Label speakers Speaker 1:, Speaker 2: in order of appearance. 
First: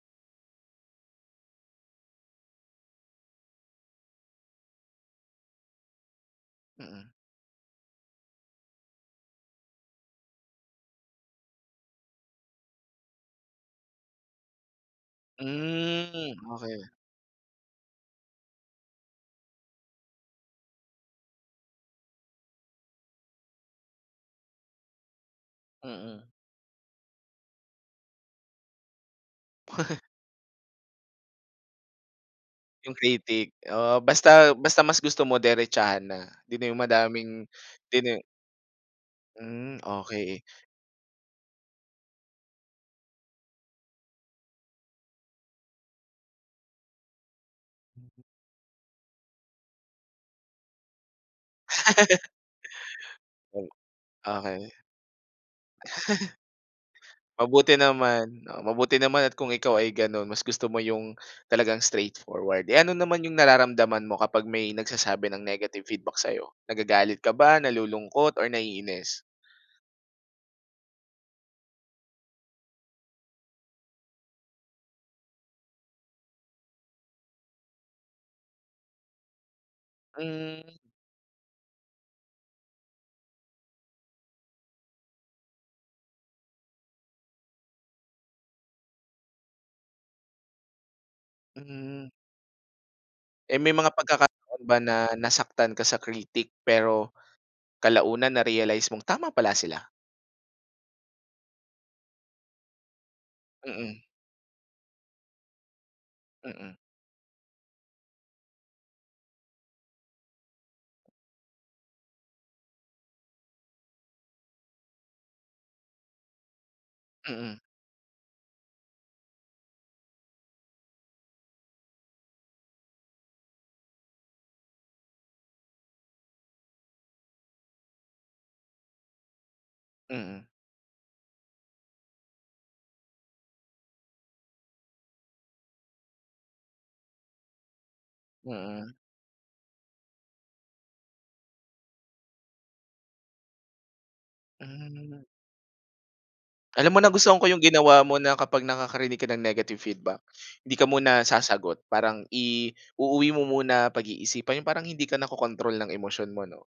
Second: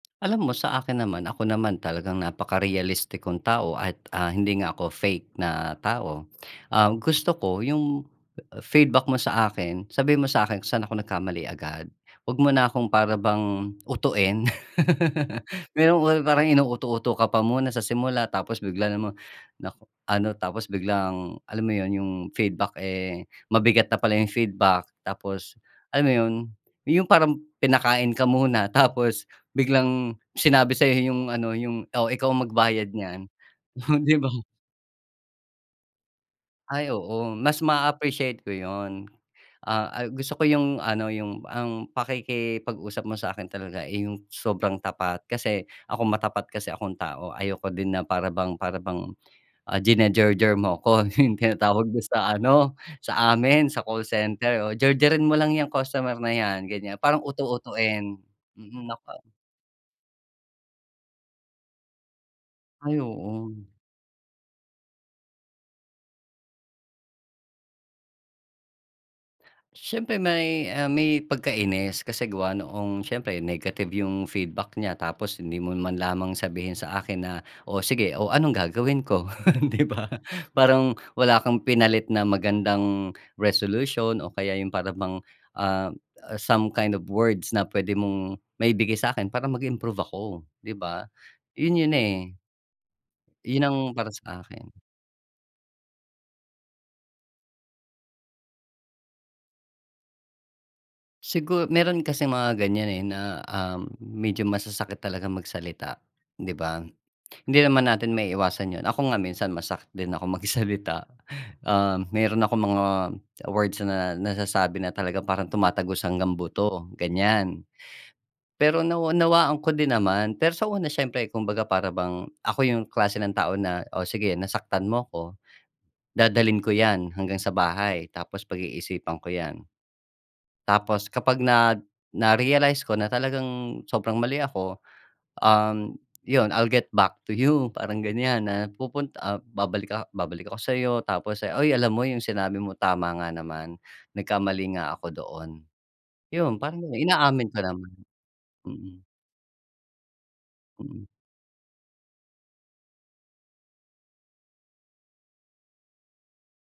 Speaker 1: Alam mo sa akin naman ako naman talagang napaka-realistik kong tao at, ah, hindi nga ako fake na tao. Ah,
Speaker 2: Mm.
Speaker 1: gusto ko yung feedback mo sa akin, sabihin mo sa'kin kung saan ako nagkamali agad, wag mo na akong para bang utuin. Meron
Speaker 2: Hmm,
Speaker 1: parang
Speaker 2: okey.
Speaker 1: inuuto-uto ka pa muna sa simula tapos bigla namang nako, ano tapos biglang, alam mo yun yung feedback, eh, mabigat na pala yung feedback tapos, alam mo
Speaker 2: Mm.
Speaker 1: yun, yung parang pinakain ka muna tapos biglang sinabi sa'yo yung ano, yung, "Oh, ikaw ang magbayad
Speaker 2: Yung
Speaker 1: niyan",
Speaker 2: critic.
Speaker 1: oh
Speaker 2: Oo,
Speaker 1: 'di ba.
Speaker 2: basta, basta mas gusto mo diretsahan na, 'di na yung
Speaker 1: Ay oo,
Speaker 2: madaming
Speaker 1: mas
Speaker 2: dine
Speaker 1: maappreciate ko yun.
Speaker 2: Mm,
Speaker 1: Ah, al gusto
Speaker 2: okey.
Speaker 1: ko yung ano, yung ang, pakikipag-usap mo sa'kin talaga, eh, yung sobrang tapat, kasi ako matapat kasi akong tao ayoko din na para bang para bang, ah, jinajerjer mo ko yung tinatawag mo sa ano sa amin sa call center.
Speaker 2: Okey.
Speaker 1: Oo, "Jerjerin mo lang 'yang customer na 'yan." gan'yan, parang
Speaker 2: Mabuti
Speaker 1: uto-utoin.
Speaker 2: naman, oh,
Speaker 1: Mm,
Speaker 2: mabuti
Speaker 1: nako.
Speaker 2: naman at kung ikaw ay gano'n mas gusto mo yung, talagang straightforward. Eh, ano
Speaker 1: Ay
Speaker 2: naman yung
Speaker 1: oo.
Speaker 2: nararamdaman mo kapag may nagsasabi ng negative feedback sa'yo? Nagagalit ka ba, nalulungkot or naiinis?
Speaker 1: Siyempre may, ah, may pagkainis kasi gawa noong, siyempre negative yung feedback nya, tapos hindi mo man lamang sabihin sa akin na, "Oh, sige o anong gagawin ko", 'di ba.
Speaker 2: Hmm.
Speaker 1: Parang wala kang pinalit na magandang resolution o kaya yung para bang, ah, some kind of words na p'wede mong maibigay sa'kin para mag-improve ako, 'di ba? Yun yun,
Speaker 2: Mm.
Speaker 1: eh.
Speaker 2: Eh,
Speaker 1: Yun
Speaker 2: may
Speaker 1: ang
Speaker 2: mga
Speaker 1: para sa
Speaker 2: pagkakataon
Speaker 1: akin.
Speaker 2: ba na nasaktan ka sa critic pero, kalaunan narealize mong tama pala sila?
Speaker 1: Sigur meron kasing mga gan'yan, eh, na, ah,
Speaker 2: Mm.
Speaker 1: medyo masasakit talagang magsalita, 'di
Speaker 2: Mm.
Speaker 1: ba? Hindi naman natin maiiwasan yun, ako nga minsan masakit din akong magsalita. Um, meron akong mga, words na, na nasasabi na talaga parang tumatagos hanggang buto gan'yan.
Speaker 2: Mm.
Speaker 1: Pero nawa nawaan ko din naman, pero sa una siyempre kumbaga para bang ako yung klase ng tao na, oh, sige nasaktan mo ko. Dadalhin ko 'yan hanggang sa bahay, tapos pag-iisipan ko 'yan.
Speaker 2: Mm.
Speaker 1: Tapos kapag nag na narealize ko na talagang sobrang mali ako, um, yun I'll get back to you parang gan'yan, na
Speaker 2: Mm.
Speaker 1: pupunt ah, babalik ah, babalik ako sa'yo, tapos "Ay alam mo yung sinabi mo tama nga naman, nagkamali nga ako
Speaker 2: Hmm.
Speaker 1: doon". Yun parang
Speaker 2: Alam mo nagustuhan
Speaker 1: inaamin
Speaker 2: ko yung
Speaker 1: ko naman,
Speaker 2: ginawa mo na kapag
Speaker 1: mm.
Speaker 2: nakakarinig ka ng negative feedback, 'di ka
Speaker 1: Mm.
Speaker 2: muna sasagot, parang i-uuwi mo muna pag-iisipan yung parang hindi ka nakokontrol ng emosyon mo 'no?